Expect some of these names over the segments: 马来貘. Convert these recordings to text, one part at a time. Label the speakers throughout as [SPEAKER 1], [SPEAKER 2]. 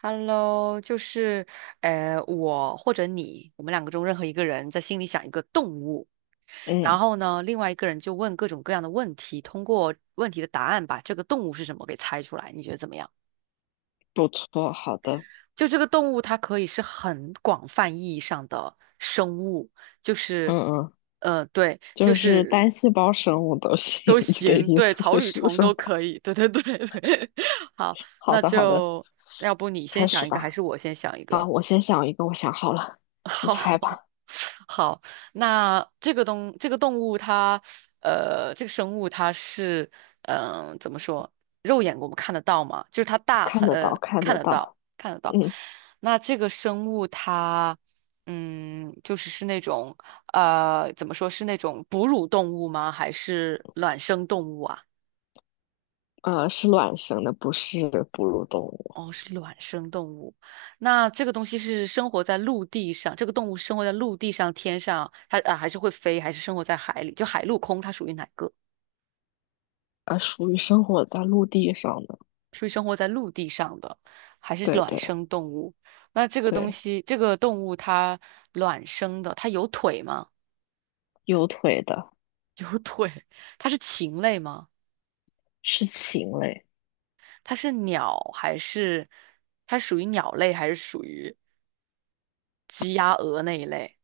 [SPEAKER 1] Hello，就是我或者你，我们两个中任何一个人在心里想一个动物，然
[SPEAKER 2] 嗯，
[SPEAKER 1] 后呢，另外一个人就问各种各样的问题，通过问题的答案把这个动物是什么给猜出来，你觉得怎么样？
[SPEAKER 2] 不错，好的，
[SPEAKER 1] 就这个动物，它可以是很广泛意义上的生物，就
[SPEAKER 2] 嗯
[SPEAKER 1] 是
[SPEAKER 2] 嗯，
[SPEAKER 1] 对，就
[SPEAKER 2] 就是
[SPEAKER 1] 是
[SPEAKER 2] 单细胞生物都行。
[SPEAKER 1] 都
[SPEAKER 2] 你的
[SPEAKER 1] 行，
[SPEAKER 2] 意
[SPEAKER 1] 对，草
[SPEAKER 2] 思
[SPEAKER 1] 履
[SPEAKER 2] 是
[SPEAKER 1] 虫都
[SPEAKER 2] 说，
[SPEAKER 1] 可以，对对对对。好，
[SPEAKER 2] 好
[SPEAKER 1] 那
[SPEAKER 2] 的，好的，
[SPEAKER 1] 就要不你先
[SPEAKER 2] 开
[SPEAKER 1] 想
[SPEAKER 2] 始
[SPEAKER 1] 一个，还
[SPEAKER 2] 吧。
[SPEAKER 1] 是我先想一
[SPEAKER 2] 好，
[SPEAKER 1] 个？
[SPEAKER 2] 我先想一个，我想好了，你
[SPEAKER 1] 好，
[SPEAKER 2] 猜 吧。
[SPEAKER 1] 好，那这个东这个动物它，这个生物它是，怎么说，肉眼我们看得到吗？就是它大
[SPEAKER 2] 看
[SPEAKER 1] 很，
[SPEAKER 2] 得到，看
[SPEAKER 1] 看
[SPEAKER 2] 得
[SPEAKER 1] 得到，
[SPEAKER 2] 到。
[SPEAKER 1] 看得到。
[SPEAKER 2] 嗯，
[SPEAKER 1] 那这个生物它，就是那种，怎么说是那种哺乳动物吗？还是卵生动物啊？
[SPEAKER 2] 是卵生的，不是哺乳动物，
[SPEAKER 1] 哦，是卵生动物。那这个东西是生活在陆地上，这个动物生活在陆地上、天上，它啊还是会飞，还是生活在海里？就海陆空，它属于哪个？
[SPEAKER 2] 属于生活在陆地上的。
[SPEAKER 1] 属于生活在陆地上的，还是
[SPEAKER 2] 对
[SPEAKER 1] 卵
[SPEAKER 2] 对
[SPEAKER 1] 生动物？那这个东
[SPEAKER 2] 对，
[SPEAKER 1] 西，这个动物它卵生的，它有腿吗？
[SPEAKER 2] 有腿的，
[SPEAKER 1] 有腿。它是禽类吗？
[SPEAKER 2] 是禽类，
[SPEAKER 1] 它是鸟还是它属于鸟类还是属于鸡鸭鹅那一类？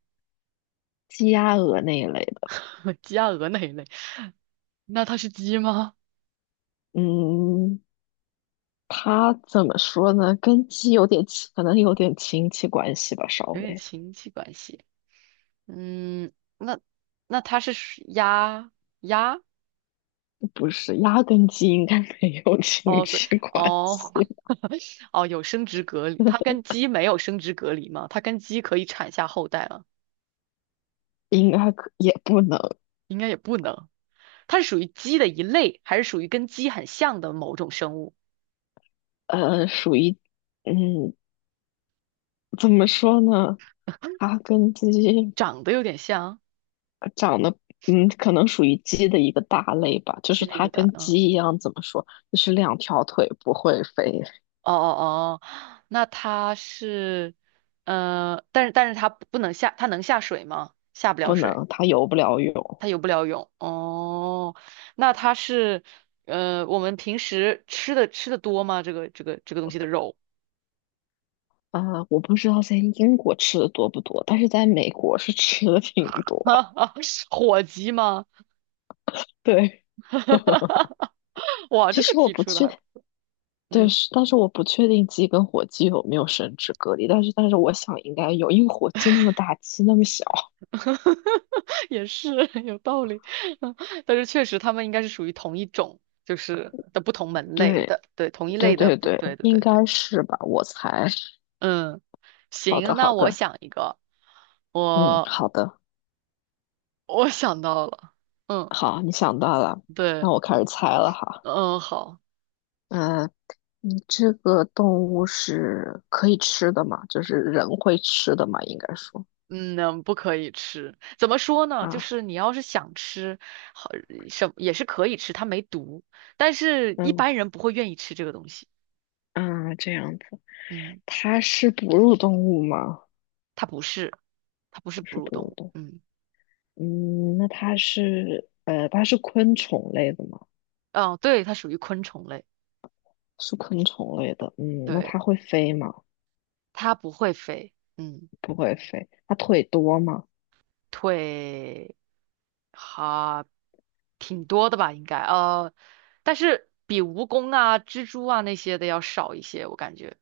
[SPEAKER 2] 鸡鸭鹅那一类的。
[SPEAKER 1] 鸡鸭鹅那一类？那它是鸡吗？
[SPEAKER 2] 嗯，它怎么说呢？跟鸡有点亲，可能有点亲戚关系吧，稍
[SPEAKER 1] 有点
[SPEAKER 2] 微。
[SPEAKER 1] 亲戚关系。嗯，那那它是属鸭
[SPEAKER 2] 不是，鸭跟鸡应该没有亲
[SPEAKER 1] 哦，对
[SPEAKER 2] 戚关系，
[SPEAKER 1] 哦 哦，有生殖隔离，它跟 鸡没有生殖隔离吗？它跟鸡可以产下后代吗？
[SPEAKER 2] 应该可也不能，
[SPEAKER 1] 应该也不能。它是属于鸡的一类，还是属于跟鸡很像的某种生物？
[SPEAKER 2] 属于，嗯，怎么说呢？它跟鸡
[SPEAKER 1] 长得有点像
[SPEAKER 2] 长得，嗯，可能属于鸡的一个大类吧，就
[SPEAKER 1] 鸡
[SPEAKER 2] 是
[SPEAKER 1] 类
[SPEAKER 2] 它
[SPEAKER 1] 个蛋。
[SPEAKER 2] 跟
[SPEAKER 1] 嗯，哦
[SPEAKER 2] 鸡一样，怎么说？就是两条腿不会飞，
[SPEAKER 1] 哦哦，那它是但是它不能下，它能下水吗？下不了
[SPEAKER 2] 不
[SPEAKER 1] 水。
[SPEAKER 2] 能，它游不了泳。
[SPEAKER 1] 它游不了泳哦，那它是我们平时吃的多吗？这个东西的肉，
[SPEAKER 2] 啊、我不知道在英国吃的多不多，但是在美国是吃的挺 多。
[SPEAKER 1] 哈哈，火鸡吗？
[SPEAKER 2] 对，
[SPEAKER 1] 哇，
[SPEAKER 2] 其
[SPEAKER 1] 这个
[SPEAKER 2] 实我
[SPEAKER 1] 题
[SPEAKER 2] 不
[SPEAKER 1] 出的
[SPEAKER 2] 确
[SPEAKER 1] 还不
[SPEAKER 2] 对，
[SPEAKER 1] 嗯，
[SPEAKER 2] 是，但是我不确定鸡跟火鸡有没有生殖隔离，但是我想应该有，因为火鸡那么大，鸡那么小。
[SPEAKER 1] 也是 有道理，嗯，但是确实它们应该是属于同一种，就是的不同门类
[SPEAKER 2] 对，
[SPEAKER 1] 的，对，同一
[SPEAKER 2] 对
[SPEAKER 1] 类的，
[SPEAKER 2] 对
[SPEAKER 1] 不对，
[SPEAKER 2] 对，
[SPEAKER 1] 对
[SPEAKER 2] 应
[SPEAKER 1] 对对，
[SPEAKER 2] 该是吧，我猜。
[SPEAKER 1] 嗯，
[SPEAKER 2] 好
[SPEAKER 1] 行，
[SPEAKER 2] 的，
[SPEAKER 1] 那
[SPEAKER 2] 好
[SPEAKER 1] 我
[SPEAKER 2] 的，
[SPEAKER 1] 想一个，
[SPEAKER 2] 嗯，
[SPEAKER 1] 我
[SPEAKER 2] 好的，
[SPEAKER 1] 我想到了，嗯，
[SPEAKER 2] 好，你想到了，那
[SPEAKER 1] 对，
[SPEAKER 2] 我开始猜了哈。
[SPEAKER 1] 嗯，好。
[SPEAKER 2] 嗯，你这个动物是可以吃的吗？就是人会吃的吗？应该说
[SPEAKER 1] 嗯，不可以吃。怎么说呢？就
[SPEAKER 2] 啊，
[SPEAKER 1] 是你要是想吃，好，什也是可以吃，它没毒。但是一
[SPEAKER 2] 嗯
[SPEAKER 1] 般人不会愿意吃这个东西。
[SPEAKER 2] 嗯，这样子，
[SPEAKER 1] 嗯，
[SPEAKER 2] 它是哺乳动物吗？
[SPEAKER 1] 它不是，它不是
[SPEAKER 2] 不
[SPEAKER 1] 哺
[SPEAKER 2] 是
[SPEAKER 1] 乳
[SPEAKER 2] 哺
[SPEAKER 1] 动
[SPEAKER 2] 乳
[SPEAKER 1] 物。
[SPEAKER 2] 动物。
[SPEAKER 1] 嗯，
[SPEAKER 2] 嗯，那它是它是昆虫类的吗？
[SPEAKER 1] 哦，对，它属于昆虫类。
[SPEAKER 2] 是昆虫类的。嗯，那
[SPEAKER 1] 对，
[SPEAKER 2] 它会飞吗？
[SPEAKER 1] 它不会飞。嗯。
[SPEAKER 2] 不会飞。它腿多吗？
[SPEAKER 1] 腿哈、挺多的吧，应该但是比蜈蚣啊、蜘蛛啊那些的要少一些，我感觉。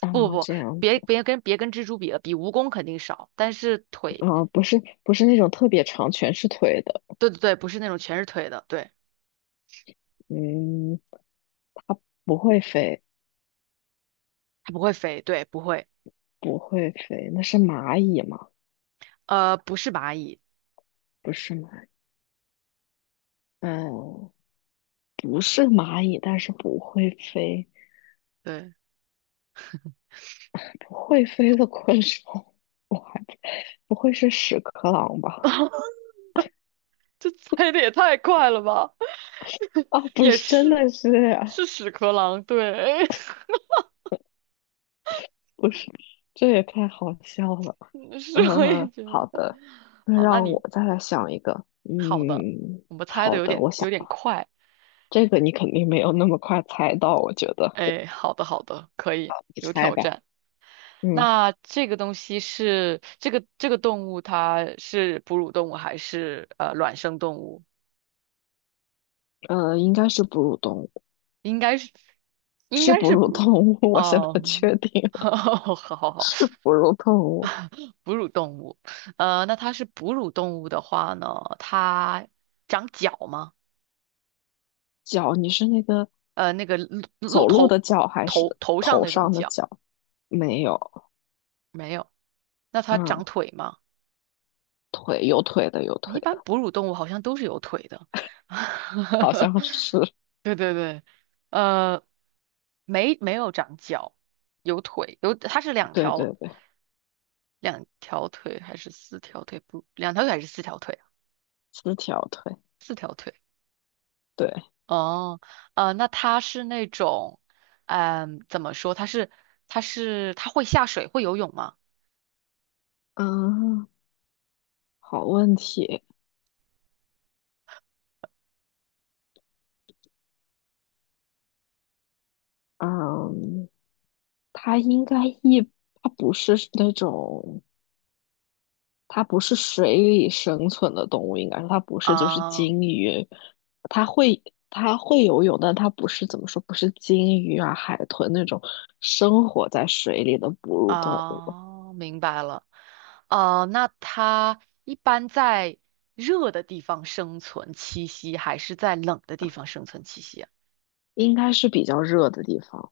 [SPEAKER 2] 啊，
[SPEAKER 1] 不不不，
[SPEAKER 2] 这样
[SPEAKER 1] 别
[SPEAKER 2] 子
[SPEAKER 1] 别跟别跟蜘蛛比了，比蜈蚣肯定少，但是腿，
[SPEAKER 2] 啊，不是不是那种特别长，全是腿的。
[SPEAKER 1] 对对对，不是那种全是腿的，对，
[SPEAKER 2] 嗯，不会飞，
[SPEAKER 1] 它不会飞，对，不会，
[SPEAKER 2] 不会飞。那是蚂蚁吗？
[SPEAKER 1] 不是蚂蚁，
[SPEAKER 2] 不是蚂蚁嗯，不是蚂蚁，但是不会飞，
[SPEAKER 1] 对，
[SPEAKER 2] 不会飞的昆虫，我还不会是屎壳郎吧？
[SPEAKER 1] 这猜的也太快了吧，
[SPEAKER 2] 啊，不
[SPEAKER 1] 也
[SPEAKER 2] 是，真
[SPEAKER 1] 是，
[SPEAKER 2] 的是。
[SPEAKER 1] 是屎壳郎，对，
[SPEAKER 2] 不是，这也太好笑了。
[SPEAKER 1] 是
[SPEAKER 2] 嗯，
[SPEAKER 1] 我也
[SPEAKER 2] 嗯
[SPEAKER 1] 觉
[SPEAKER 2] 好
[SPEAKER 1] 得，
[SPEAKER 2] 的，那
[SPEAKER 1] 好，
[SPEAKER 2] 让我再来想一个。
[SPEAKER 1] 好的，
[SPEAKER 2] 嗯，
[SPEAKER 1] 我们猜的
[SPEAKER 2] 好
[SPEAKER 1] 有
[SPEAKER 2] 的，
[SPEAKER 1] 点
[SPEAKER 2] 我
[SPEAKER 1] 有
[SPEAKER 2] 想
[SPEAKER 1] 点快。
[SPEAKER 2] 这个你肯定没有那么快猜到，我觉得
[SPEAKER 1] 哎，好的好的，可以，
[SPEAKER 2] 你
[SPEAKER 1] 有
[SPEAKER 2] 猜
[SPEAKER 1] 挑
[SPEAKER 2] 吧。
[SPEAKER 1] 战。
[SPEAKER 2] 嗯，
[SPEAKER 1] 那这个东西是这个这个动物，它是哺乳动物还是卵生动物？
[SPEAKER 2] 应该是哺乳动物，
[SPEAKER 1] 应该是应
[SPEAKER 2] 是
[SPEAKER 1] 该
[SPEAKER 2] 哺
[SPEAKER 1] 是哺
[SPEAKER 2] 乳动
[SPEAKER 1] 乳
[SPEAKER 2] 物，我现在
[SPEAKER 1] 哦，
[SPEAKER 2] 确定 了
[SPEAKER 1] 好好好，
[SPEAKER 2] 是哺乳动物。
[SPEAKER 1] 哺乳动物。那它是哺乳动物的话呢，它长角吗？
[SPEAKER 2] 脚，你是那个
[SPEAKER 1] 那个露鹿
[SPEAKER 2] 走路
[SPEAKER 1] 头
[SPEAKER 2] 的脚还
[SPEAKER 1] 头
[SPEAKER 2] 是
[SPEAKER 1] 头上
[SPEAKER 2] 头
[SPEAKER 1] 那种
[SPEAKER 2] 上的
[SPEAKER 1] 角
[SPEAKER 2] 脚？没有，
[SPEAKER 1] 没有？那它长
[SPEAKER 2] 嗯，
[SPEAKER 1] 腿吗？
[SPEAKER 2] 腿有腿的有
[SPEAKER 1] 一
[SPEAKER 2] 腿
[SPEAKER 1] 般
[SPEAKER 2] 的，
[SPEAKER 1] 哺乳动物好像都是有腿的。
[SPEAKER 2] 好像 是，
[SPEAKER 1] 对对对，呃，没有长脚，有腿，它是两
[SPEAKER 2] 对
[SPEAKER 1] 条
[SPEAKER 2] 对对，
[SPEAKER 1] 两条腿还是四条腿？不，两条腿还是四条腿啊？
[SPEAKER 2] 四条腿。
[SPEAKER 1] 四条腿。
[SPEAKER 2] 对。
[SPEAKER 1] 哦，那它是那种，怎么说？它会下水，会游泳吗？
[SPEAKER 2] 嗯，好问题。嗯，它应该一，它不是那种，它不是水里生存的动物，应该说它不是就是
[SPEAKER 1] 啊、
[SPEAKER 2] 鲸鱼，它会它会游泳，但它不是怎么说，不是鲸鱼啊、海豚那种生活在水里的哺乳动物，
[SPEAKER 1] 哦，明白了。那它一般在热的地方生存栖息，还是在冷的地方生存栖息啊？
[SPEAKER 2] 应该是比较热的地方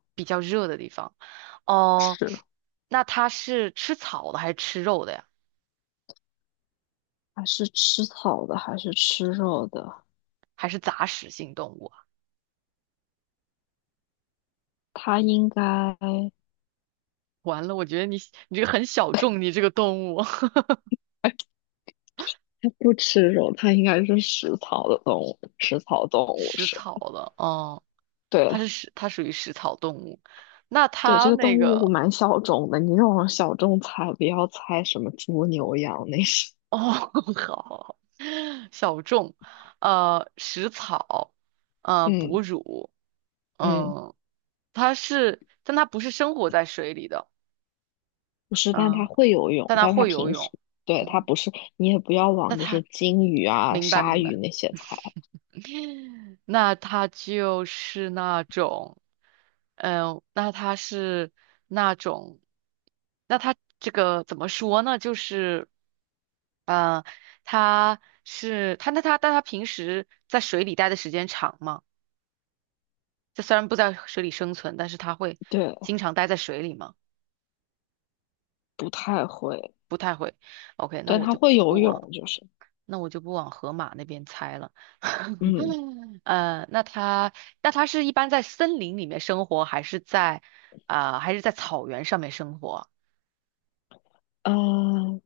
[SPEAKER 1] 哦，
[SPEAKER 2] 是
[SPEAKER 1] 那它是吃草的，还是吃肉的呀？
[SPEAKER 2] 还是吃草的，还是吃肉的？
[SPEAKER 1] 还是杂食性动物啊？
[SPEAKER 2] 它应该。
[SPEAKER 1] 完了，我觉得你这个很小众，你这个动物
[SPEAKER 2] 它不吃肉，它应该是食草的动物，食草动物
[SPEAKER 1] 食
[SPEAKER 2] 是。
[SPEAKER 1] 草的，哦，
[SPEAKER 2] 对
[SPEAKER 1] 它属于食草动物。那
[SPEAKER 2] 对，这
[SPEAKER 1] 它
[SPEAKER 2] 个
[SPEAKER 1] 那
[SPEAKER 2] 动物
[SPEAKER 1] 个。
[SPEAKER 2] 蛮小众的，你这种小众猜，不要猜什么猪、牛、羊那些。
[SPEAKER 1] 哦，好小众，食草，哺
[SPEAKER 2] 嗯
[SPEAKER 1] 乳，
[SPEAKER 2] 嗯，
[SPEAKER 1] 嗯，它是，但它不是生活在水里的，
[SPEAKER 2] 不是，但它
[SPEAKER 1] 嗯，
[SPEAKER 2] 会游泳，
[SPEAKER 1] 但它
[SPEAKER 2] 但它
[SPEAKER 1] 会游
[SPEAKER 2] 平时
[SPEAKER 1] 泳，
[SPEAKER 2] 对它
[SPEAKER 1] 嗯，
[SPEAKER 2] 不是，你也不要
[SPEAKER 1] 那
[SPEAKER 2] 往就
[SPEAKER 1] 它，
[SPEAKER 2] 是金鱼啊、
[SPEAKER 1] 明白
[SPEAKER 2] 鲨
[SPEAKER 1] 明
[SPEAKER 2] 鱼
[SPEAKER 1] 白，
[SPEAKER 2] 那些猜，
[SPEAKER 1] 那它就是那种，那它是那种，那它这个怎么说呢？就是，呃，它是它那它但它平时在水里待的时间长吗？它虽然不在水里生存，但是它会
[SPEAKER 2] 对，
[SPEAKER 1] 经常待在水里吗？
[SPEAKER 2] 不太会。
[SPEAKER 1] 不太会。OK，
[SPEAKER 2] 但它会游
[SPEAKER 1] 不往，
[SPEAKER 2] 泳，就是
[SPEAKER 1] 那我就不往河马那边猜了。
[SPEAKER 2] 嗯
[SPEAKER 1] 呃，那它那它是一般在森林里面生活，还是在草原上面生活？
[SPEAKER 2] 嗯，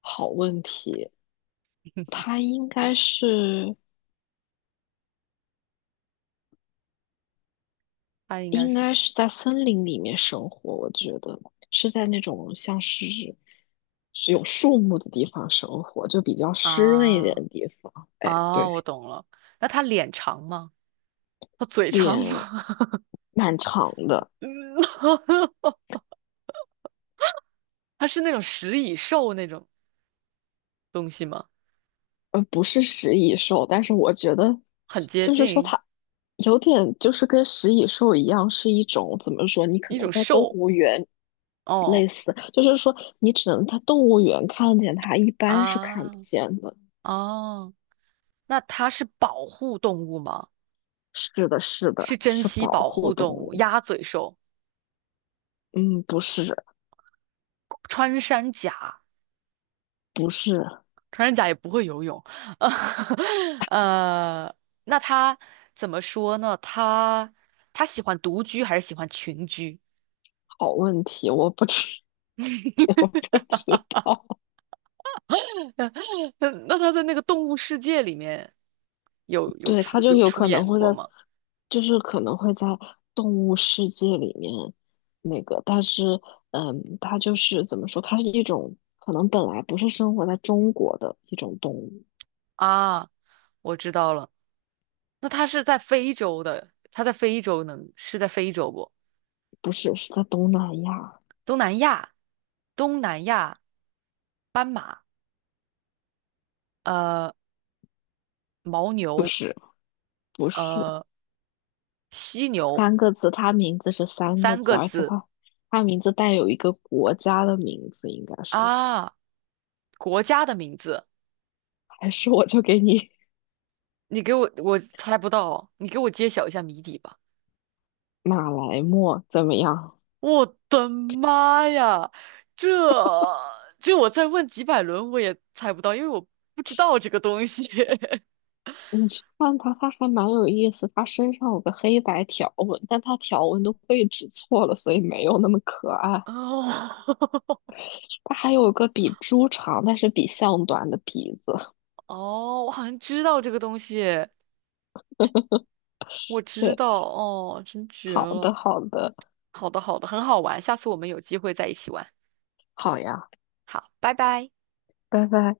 [SPEAKER 2] 好问题，它应该是。
[SPEAKER 1] 它应该
[SPEAKER 2] 应
[SPEAKER 1] 是
[SPEAKER 2] 该是在森林里面生活，我觉得是在那种像是是有树木的地方生活，就比较湿润一点
[SPEAKER 1] 啊
[SPEAKER 2] 的地方。哎，
[SPEAKER 1] 啊，我
[SPEAKER 2] 对，
[SPEAKER 1] 懂了。那它脸长吗？它嘴长
[SPEAKER 2] 脸
[SPEAKER 1] 吗？
[SPEAKER 2] 蛮长的，
[SPEAKER 1] 嗯，它是那种食蚁兽那种东西吗？
[SPEAKER 2] 不是食蚁兽，但是我觉得
[SPEAKER 1] 很接
[SPEAKER 2] 就是说
[SPEAKER 1] 近
[SPEAKER 2] 它有点就是跟食蚁兽一样，是一种怎么说？你可
[SPEAKER 1] 一
[SPEAKER 2] 能
[SPEAKER 1] 种
[SPEAKER 2] 在动
[SPEAKER 1] 兽
[SPEAKER 2] 物园
[SPEAKER 1] 哦。
[SPEAKER 2] 类似，就是说你只能在动物园看见它，一般是看
[SPEAKER 1] 啊，
[SPEAKER 2] 不见的。
[SPEAKER 1] 哦，那它是保护动物吗？
[SPEAKER 2] 是的，是的，
[SPEAKER 1] 是珍
[SPEAKER 2] 是
[SPEAKER 1] 稀
[SPEAKER 2] 保
[SPEAKER 1] 保
[SPEAKER 2] 护
[SPEAKER 1] 护
[SPEAKER 2] 动
[SPEAKER 1] 动物，
[SPEAKER 2] 物。
[SPEAKER 1] 鸭嘴兽，
[SPEAKER 2] 嗯，不是，
[SPEAKER 1] 穿山甲，
[SPEAKER 2] 不是，
[SPEAKER 1] 穿山甲也不会游泳，呃，那它怎么说呢？它喜欢独居还是喜欢群居？
[SPEAKER 2] 好问题，我不知 不知道。
[SPEAKER 1] 那它在那个动物世界里面有有
[SPEAKER 2] 对，它
[SPEAKER 1] 出
[SPEAKER 2] 就
[SPEAKER 1] 有
[SPEAKER 2] 有
[SPEAKER 1] 出
[SPEAKER 2] 可能
[SPEAKER 1] 演
[SPEAKER 2] 会在，
[SPEAKER 1] 过吗？
[SPEAKER 2] 就是可能会在动物世界里面那个，但是，嗯，它就是怎么说，它是一种可能本来不是生活在中国的一种动物，
[SPEAKER 1] 啊，我知道了，那它是在非洲的，它在非洲能是在非洲不？
[SPEAKER 2] 不是，是在东南亚，
[SPEAKER 1] 东南亚，东南亚斑马，呃，牦
[SPEAKER 2] 不
[SPEAKER 1] 牛，
[SPEAKER 2] 是，不是，
[SPEAKER 1] 呃，犀牛，
[SPEAKER 2] 三个字，它名字是三个
[SPEAKER 1] 三
[SPEAKER 2] 字，
[SPEAKER 1] 个
[SPEAKER 2] 而且
[SPEAKER 1] 字
[SPEAKER 2] 它它名字带有一个国家的名字，应该说。
[SPEAKER 1] 啊，国家的名字，
[SPEAKER 2] 还是我就给你
[SPEAKER 1] 你给我，我猜不到哦，你给我揭晓一下谜底吧。
[SPEAKER 2] 马来貘怎么样？
[SPEAKER 1] 我的妈呀，这这我再问几百轮我也猜不到，因为我不知道这个东西。
[SPEAKER 2] 你去看它，它还蛮有意思。它身上有个黑白条纹，但它条纹的位置错了，所以没有那么可爱。
[SPEAKER 1] 哦
[SPEAKER 2] 它还有个比猪长，但是比象短的鼻子。
[SPEAKER 1] 哦，我好像知道这个东西，我 知
[SPEAKER 2] 对，
[SPEAKER 1] 道哦，真绝
[SPEAKER 2] 好
[SPEAKER 1] 了。
[SPEAKER 2] 的，好的，
[SPEAKER 1] 好的，好的，很好玩，下次我们有机会再一起玩。
[SPEAKER 2] 好呀，
[SPEAKER 1] 好，拜拜。
[SPEAKER 2] 拜拜。